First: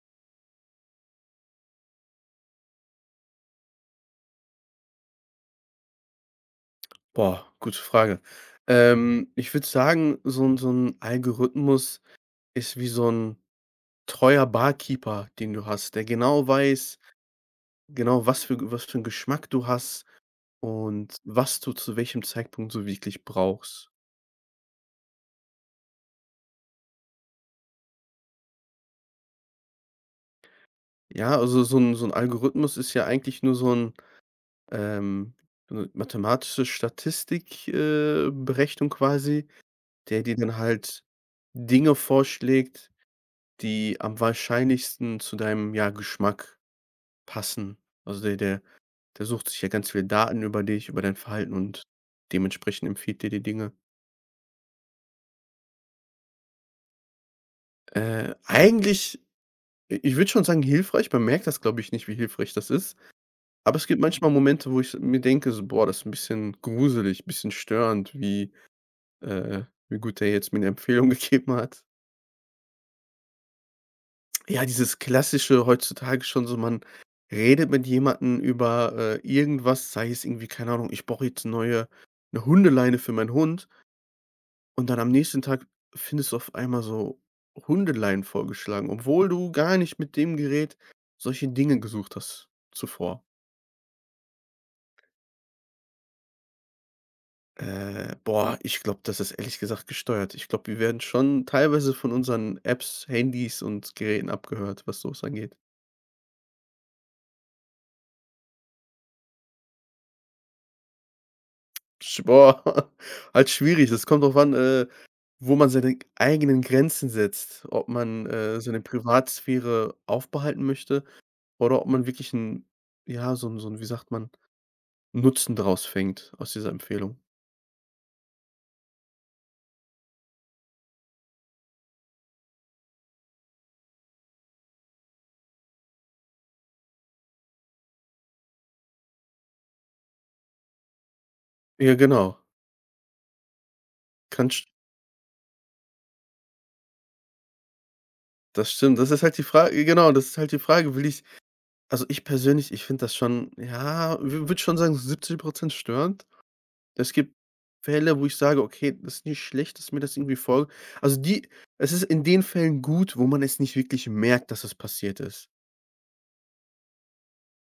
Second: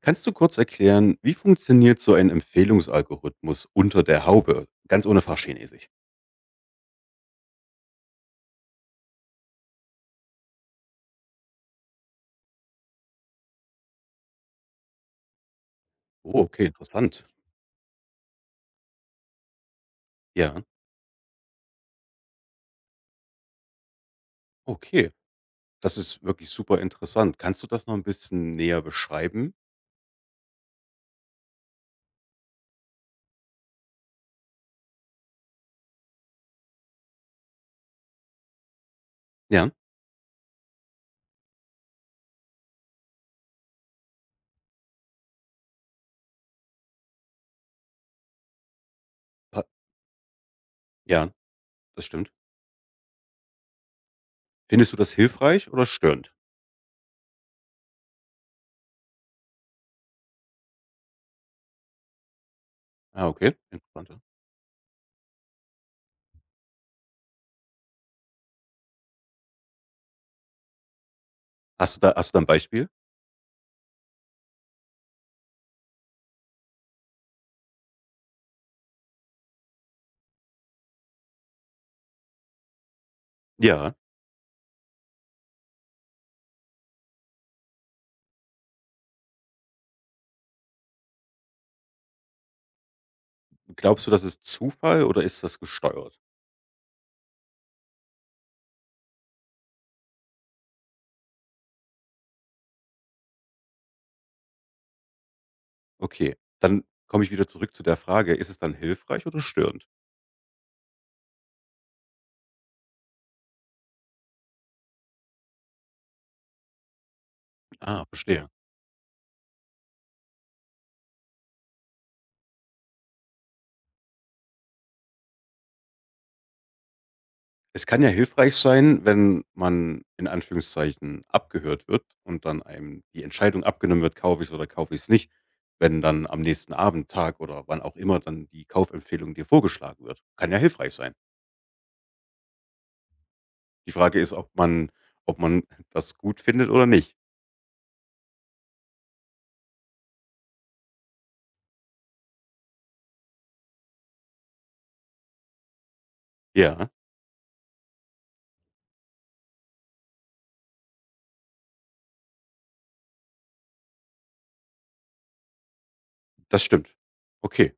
Kannst du kurz erklären, wie funktioniert so ein Empfehlungsalgorithmus unter der Haube? Ganz ohne Fachchinesisch. Boah, gute Frage. Ich würde sagen, so 'n Algorithmus ist wie so ein treuer Barkeeper, den du hast, der Oh, genau okay, weiß, interessant. genau was für einen Geschmack du hast Ja, und was du zu welchem Zeitpunkt so wirklich brauchst. okay. Das ist wirklich super interessant. Kannst du das noch ein bisschen näher beschreiben? Ja, also so ein Algorithmus ist ja eigentlich nur so ein ähm, so 'ne mathematische Statistik Berechnung quasi, Ja, der dir dann halt Dinge vorschlägt, die am wahrscheinlichsten zu deinem, ja, Geschmack passen. Also, der sucht sich pa- ja ganz viele Daten über dich, über dein ja, Verhalten und das stimmt. dementsprechend empfiehlt dir die Dinge. Findest du das hilfreich oder störend? Eigentlich, i ich würde schon sagen, hilfreich. Man merkt das, glaube ich, nicht, wie hilfreich das ist. Ah, okay, Aber es gibt interessant. Ja. manchmal Momente, wo ich mir denke, so: „Boah, das ist ein bisschen gruselig, ein bisschen störend, wie äh, wie gut der jetzt mir eine Empfehlung gegeben hat.“ Hast du da ein Beispiel? Ja, dieses Klassische heutzutage schon so, man redet mit jemandem über, irgendwas, sei es irgendwie, keine Ahnung: „Ich brauche jetzt neue eine Hundeleine für meinen Hund.“ Ja. Und dann am nächsten Tag findest du auf einmal so Hundeleien vorgeschlagen, obwohl du gar nicht mit dem Gerät solche Dinge gesucht hast zuvor. Glaubst du, das ist Zufall oder ist das gesteuert? Boah, ich glaube, das ist ehrlich gesagt gesteuert. Ich glaube, wir werden schon teilweise von unseren Apps, Handys und Geräten abgehört, was sowas angeht. Okay, dann komme ich wieder zurück zu der Frage, ist es dann hilfreich oder störend? Sch boah, halt schwierig. Das kommt drauf an, wo man seine eigenen Grenzen setzt, ob Ah, man, verstehe. Seine Privatsphäre aufbehalten möchte oder ob man wirklich ein, ja, so ein, wie sagt man Nutzen draus fängt aus dieser Empfehlung. Es kann ja hilfreich sein, wenn man in Anführungszeichen abgehört wird und dann einem die Entscheidung abgenommen wird, kaufe ich's oder kaufe ich es nicht, wenn dann am nächsten Abend, Tag oder wann auch immer dann die Kaufempfehlung dir vorgeschlagen wird. Kann ja hilfreich sein. Ja, genau. Die Frage ist, Kann st ob man das gut findet oder nicht. Das stimmt. Das ist halt die Frage, ja, genau, das ist halt die Frage, will ich, also, ich persönlich, ich finde das schon, ja, w würde schon sagen, so 70% störend. Ja, Es gibt Fälle, wo ich sage: „Okay, das ist nicht schlecht, dass mir das irgendwie vor“, also, die, es ist in den Fällen gut, wo man es nicht wirklich merkt, dass es passiert ist. das stimmt. Okay.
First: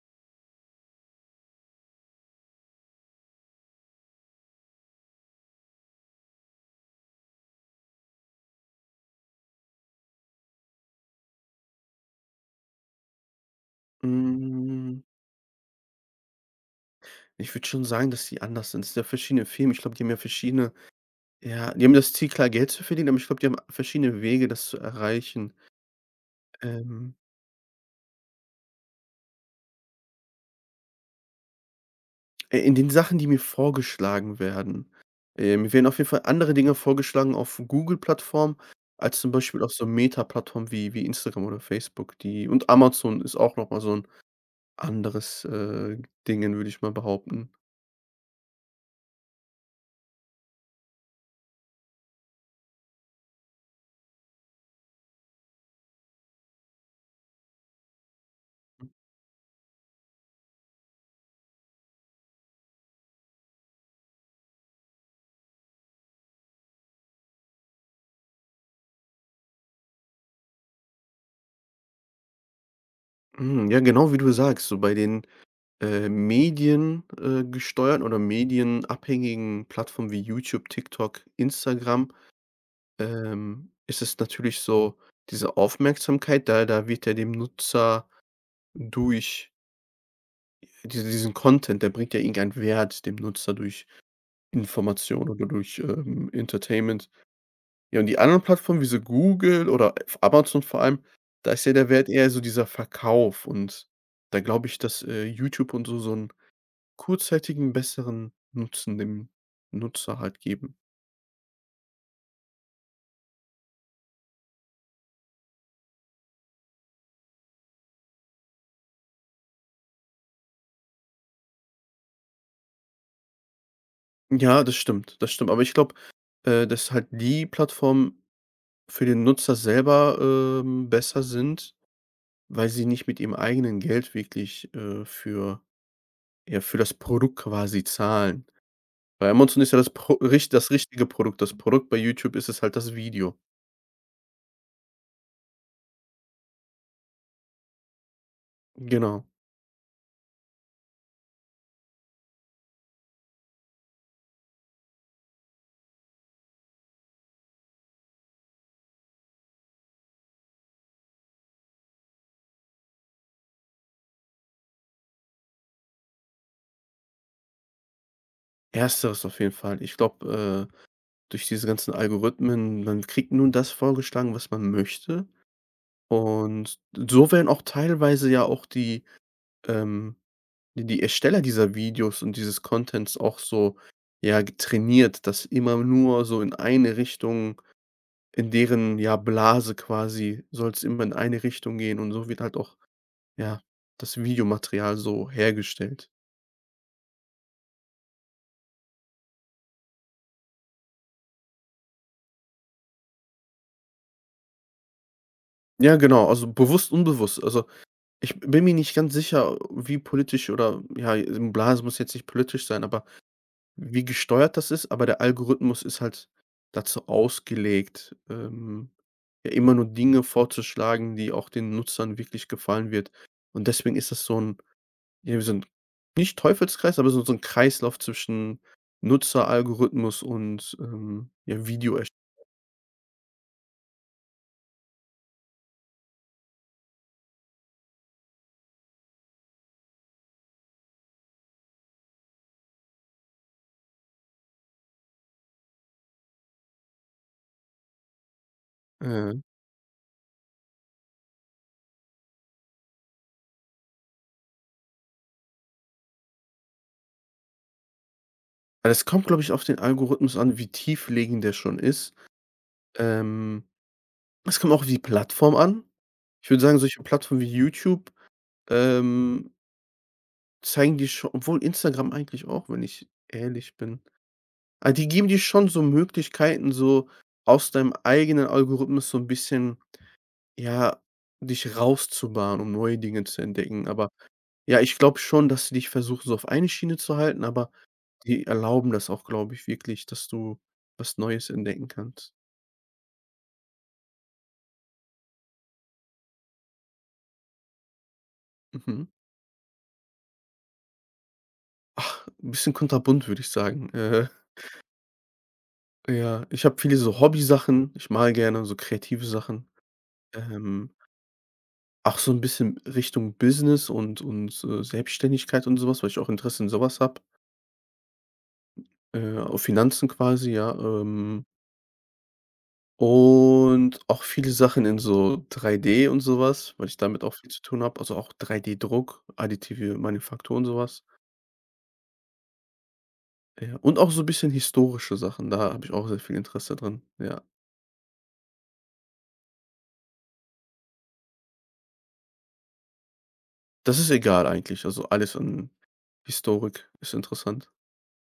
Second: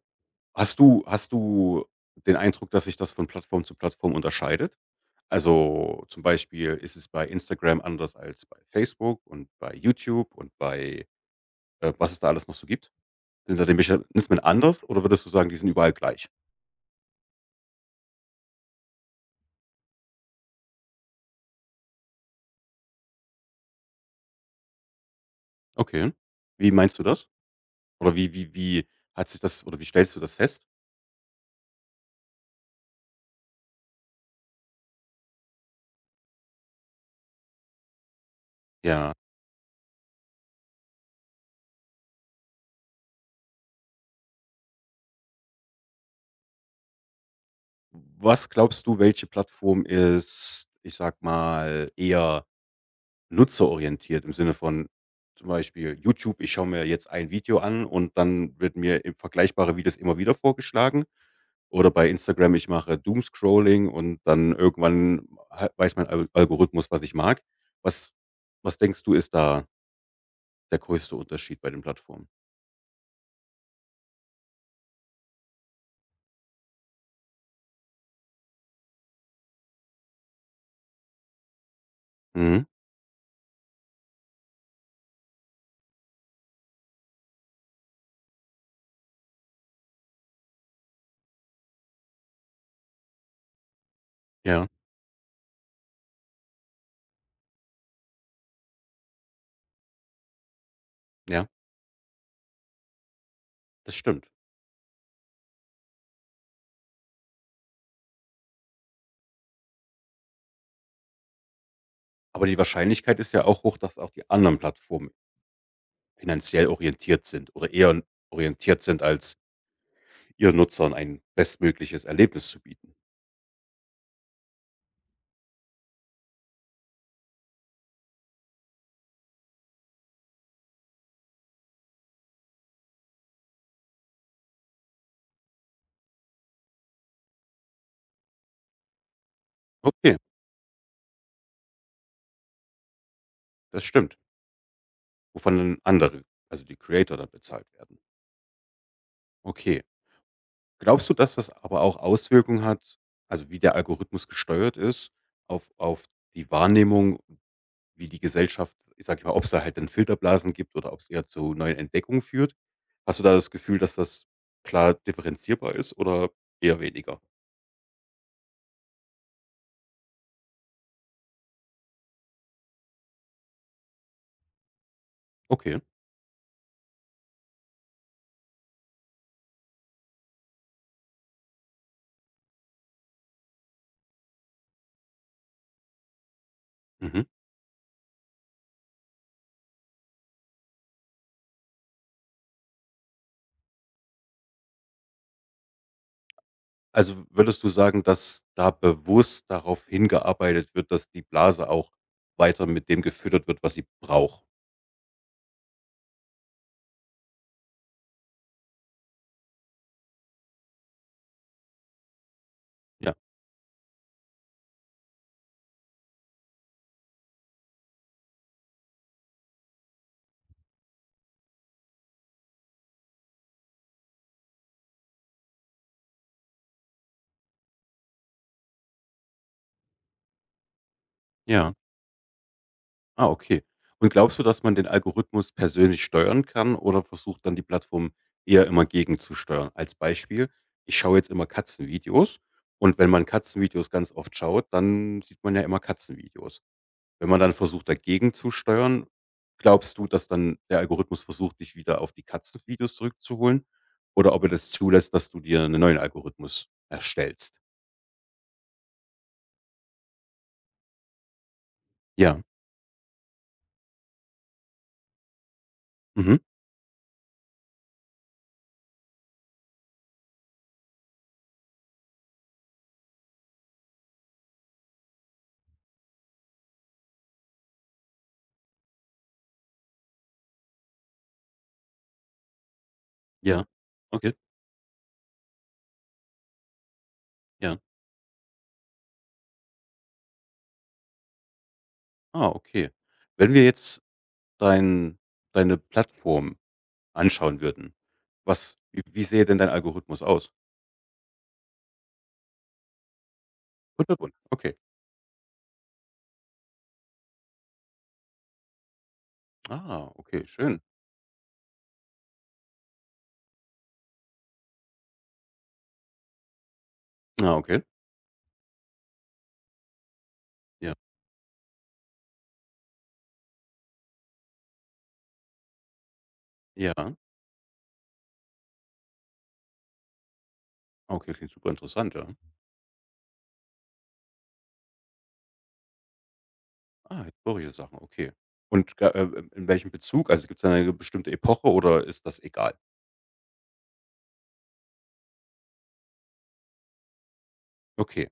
Hast du den Eindruck, dass sich das von Plattform zu Plattform unterscheidet? Also, zum Beispiel ist es bei Instagram anders als bei Facebook und bei YouTube und bei was es da alles noch so gibt? Sind da die Mechanismen anders Hm, oder würdest du sagen, die sind überall gleich? ich würde schon sagen, dass die anders sind. Es sind ja verschiedene Firmen. Ich glaube, die haben ja verschiedene, ja, die haben das Ziel, klar Geld zu verdienen, aber ich glaube, die haben verschiedene Wege, das zu erreichen. Okay. Wie meinst du Ähm, das? Oder wie hat sich das oder wie stellst du das fest? In den Sachen, die mir vorgeschlagen werden. Mir werden auf jeden Fall andere Dinge vorgeschlagen auf Google-Plattformen Ja. als zum Beispiel auf so Meta-Plattformen wie Instagram oder Facebook, die, und Amazon ist auch noch mal so ein anderes, Dingen, würde ich mal behaupten. Was glaubst du, welche Plattform ist, ich sag mal, eher nutzerorientiert im Sinne von zum Beispiel YouTube. Ich schaue mir jetzt ein Video an und dann wird mir eben vergleichbare Videos immer wieder vorgeschlagen. Oder bei Instagram, ich mache Doomscrolling und dann irgendwann weiß mein Al Algorithmus, was ich mag. Was, was denkst du, ist da der größte Unterschied bei den Plattformen? Hm, ja, genau wie du sagst, so bei den, Medien gesteuerten oder medienabhängigen Plattformen wie YouTube, TikTok, Instagram, Mhm. Ist es natürlich so, diese Aufmerksamkeit, da wird ja dem Nutzer durch diesen Content, der bringt ja irgendeinen Wert dem Nutzer durch Ja, Information oder durch, Entertainment. Ja, und die anderen Plattformen wie so Google oder Amazon vor allem, ja, da ist ja der Wert eher so dieser Verkauf, und das stimmt. da glaube ich, dass, YouTube und so einen kurzzeitigen besseren Nutzen dem Nutzer halt geben. Aber die Wahrscheinlichkeit ist ja auch hoch, dass auch die anderen Plattformen finanziell orientiert sind oder eher orientiert sind, als ihren Nutzern ein bestmögliches Erlebnis zu bieten. Ja, das stimmt, das stimmt. Aber ich glaube, dass halt die Plattformen für den Nutzer selber, besser sind, weil sie nicht mit ihrem eigenen Geld wirklich, für, ja, für das Produkt quasi zahlen. Bei Amazon ist ja das Pro Okay, rich das richtige Produkt. Das Produkt bei YouTube ist es halt das Video. das stimmt. Wovon dann andere, also die Creator dann bezahlt werden. Genau. Okay. Glaubst du, dass das aber auch Auswirkungen hat, also wie der Algorithmus gesteuert ist, auf die Wahrnehmung, wie die Gesellschaft ich sage mal, ob es da halt dann Filterblasen gibt oder ob es eher zu neuen Entdeckungen führt? Hast du da das Gefühl, dass das klar differenzierbar ist oder eher weniger? Ersteres auf jeden Fall. Ich glaube, durch diese ganzen Algorithmen, man kriegt nun das vorgeschlagen, was man möchte. Okay. Und so werden auch teilweise ja auch die, ähm die Ersteller dieser Videos und dieses Contents auch so, ja, trainiert, dass immer nur so in eine Mhm. Richtung, in deren, ja, Blase quasi, soll es immer in eine Richtung gehen, und so wird halt auch, ja, das Videomaterial so hergestellt. Also würdest du sagen, dass da bewusst darauf hingearbeitet wird, dass die Blase auch weiter mit dem gefüttert wird, was sie braucht? Ja, genau, also bewusst, unbewusst. Also, ich bin mir nicht ganz sicher, wie politisch oder, ja, Blase muss jetzt nicht politisch sein, aber Ja, wie gesteuert das ist, aber der Algorithmus ist halt dazu ausgelegt, ja, immer nur Dinge vorzuschlagen, die auch den Nutzern wirklich gefallen wird. Und deswegen ist das so 'n, ja, wie so 'n, nicht Teufelskreis, aber so so 'n Kreislauf zwischen Nutzeralgorithmus und, ja, ja. Video ersch Ah, okay. Und glaubst du, dass man den Algorithmus persönlich steuern kann oder versucht dann die Plattform eher immer gegenzusteuern? Als Beispiel, ich schaue jetzt immer Katzenvideos und wenn man Katzenvideos ganz oft schaut, dann sieht man ja immer Katzenvideos. Wenn man dann versucht, dagegen zu steuern, äh, glaubst du, dass dann der Algorithmus versucht, dich wieder auf die Katzenvideos zurückzuholen? Oder ob er das zulässt, dass du dir einen neuen Algorithmus erstellst? es kommt, glaube ich, auf den Algorithmus an, wie tieflegend der schon ist. Ja. Ähm, Es kommt auch auf die Plattform an. Mhm. Ich würde sagen, solche Plattformen wie YouTube, ähm, zeigen dir scho obwohl Instagram eigentlich auch, wenn ich ehrlich bin. Ah, die geben dir schon so Möglichkeiten, so aus deinem eigenen Algorithmus so 'n bisschen, ja, dich rauszubahnen, um neue Dinge zu Ja. entdecken, aber Okay. ja, ich glaube schon, dass sie dich versuchen, so auf eine Schiene zu halten, aber Ja. die erlauben das auch, glaube ich, wirklich, dass du was Neues entdecken kannst. Ah, okay. Wenn wir jetzt dein deine Plattform anschauen würden, was wie Mhm. wie sähe denn dein Algorithmus aus? Ach, ein bisschen kunterbunt, würde ich sagen. Kunterbunt, okay. Ja, ich habe viele so Hobbysachen. Ich male gerne, so kreative Sachen. Ah, okay, schön. Ähm, Auch so ein bisschen Richtung Business und, Selbstständigkeit und sowas, weil ich auch Interesse in so habe. Ah, okay. Auf Finanzen quasi, ja, Ja, und auch viele Sachen in so 3D und sowas, weil ich ja. damit auch viel zu tun habe, also auch 3D-Druck, additive Manufaktur und sowas. Okay, klingt super interessant ja. Ja, und auch so 'n bisschen historische Sachen, da habe ich auch sehr viel Interesse dran, Ah, ja. historische Sachen, okay. Und ga in welchem Bezug? Also, gibt es eine bestimmte Epoche oder ist das egal? Das ist egal eigentlich, also alles an Historik ist interessant. Okay.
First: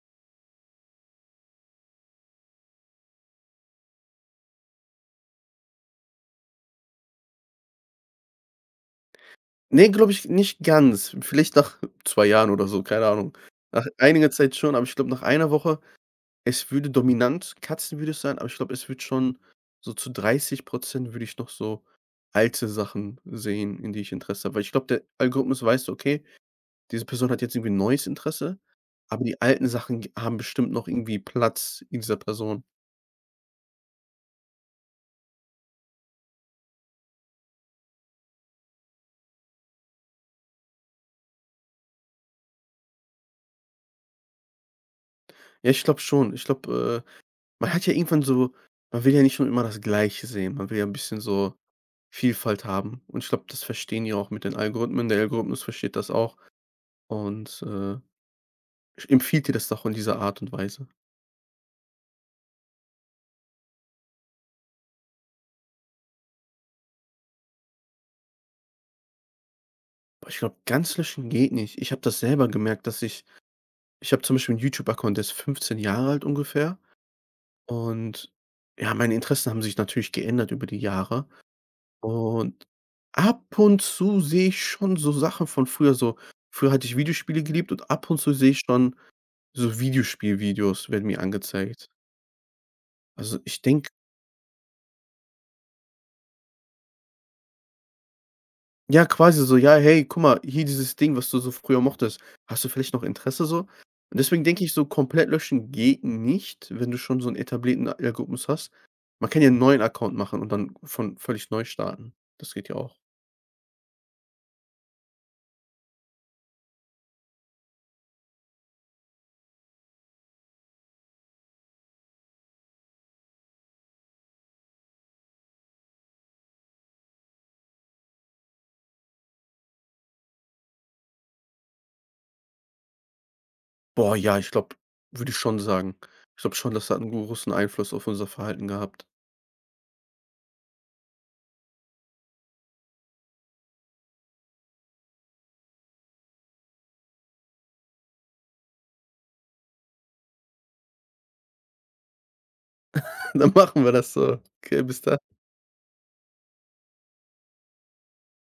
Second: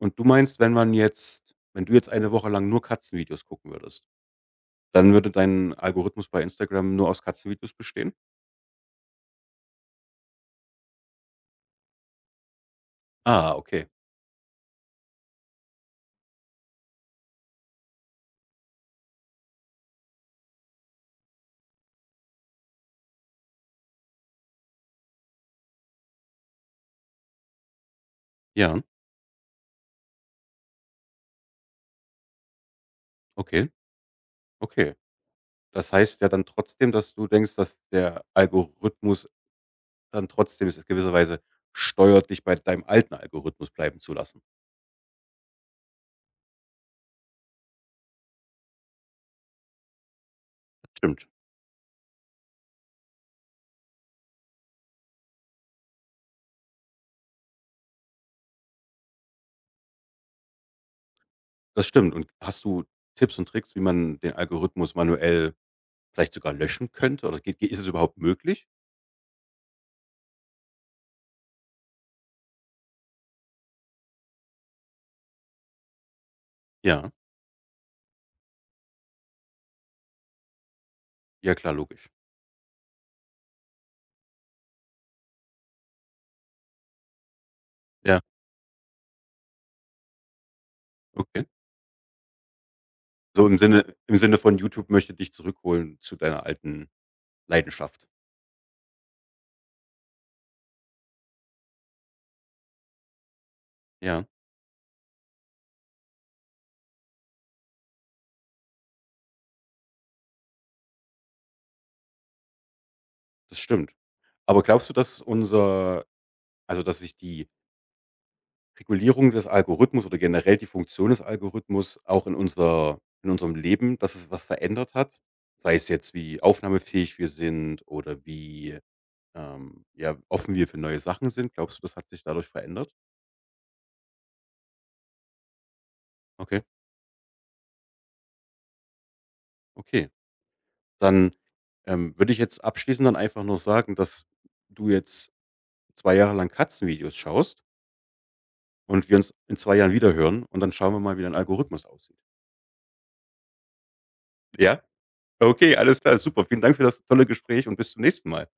Und du meinst, wenn man jetzt wenn du jetzt eine Woche lang nur Katzenvideos gucken würdest, dann würde dein Algorithmus bei Instagram nur aus Katzenvideos bestehen? Nee, glaube ich nicht ganz. Vielleicht nach 2 Jahren oder so, keine Ahnung. Ah, Nach okay. einiger Zeit schon, aber ich glaube, nach einer Woche. Es würde dominant Katzen würde es sein, aber ich glaube, es wird schon so zu 30% würde ich noch so alte Sachen sehen, in die ich Interesse habe. Weil ich glaube, der Algorithmus weiß so: „Okay, diese Person hat jetzt irgendwie 'n neues Interesse, Ja, aber die alten Sachen g haben bestimmt noch irgendwie Platz in dieser Person.“ okay, okay. Das heißt ja dann trotzdem, dass du denkst, dass der Algorithmus dann trotzdem es in gewisser Weise steuert, dich bei deinem alten Algorithmus bleiben zu lassen. Ja, ich glaube schon. Ich glaube, man hat ja irgendwann so, man will ja nicht schon immer das Gleiche sehen. Man will ja Das 'n bisschen stimmt. so Vielfalt haben. Und ich glaube, das verstehen die auch mit den Algorithmen. Der Algorithmus versteht das auch und, sch empfiehlt dir das auch in dieser Art und Weise. Das stimmt. Und hast du Tipps und Tricks, wie man den Algorithmus manuell vielleicht sogar löschen könnte oder geht ist es überhaupt möglich? Boah, ich glaube, ganz löschen geht nicht. Ich habe das selber gemerkt, dass ich habe zum Beispiel einen YouTube-Account, der ist 15 Jahre alt ungefähr, Ja. und ja, meine Interessen haben sich natürlich geändert über die Jahre, Ja klar, logisch. und ab und zu sehe ich schon so Sachen von früher, so, früher hatte ich Videospiele geliebt und ab und Ja, zu sehe ich schon so Videospielvideos werden mir okay. angezeigt. Also, So ich denke, im Sinne von YouTube möchte dich zurückholen zu deiner alten Leidenschaft. ja, quasi so: „Ja, hey, guck mal, hier dieses Ding, was du so früher mochtest. Hast du vielleicht noch Interesse so?“ Und Ja, deswegen denke ich so, komplett löschen geht nicht, wenn du schon so einen etablierten Algorithmus hast. Man kann ja 'n neuen Account machen und dann von völlig neu starten. Das geht ja auch. das stimmt. Aber glaubst du, dass unser also, dass sich die Regulierung des Algorithmus oder generell die Funktion des Algorithmus auch in unser in unserem Leben, dass es was verändert hat? Sei es jetzt, wie aufnahmefähig wir sind oder wie, ja, offen wir für neue Sachen sind. Glaubst du, das hat sich dadurch verändert? Boah, ja, ich glaube, würde ich schon sagen. Ich glaube Okay, schon, das hat einen großen Einfluss auf unser Verhalten gehabt. okay. Dann, würde ich jetzt abschließend dann einfach nur sagen, dass du jetzt 2 Jahre lang Katzenvideos schaust und wir uns in 2 Jahren wiederhören und dann schauen wir mal, wie dein Algorithmus aussieht. Dann machen wir das so. Ja? Okay, bis dann. Okay, alles klar, super. Vielen Dank für das tolle Gespräch und bis zum nächsten Mal.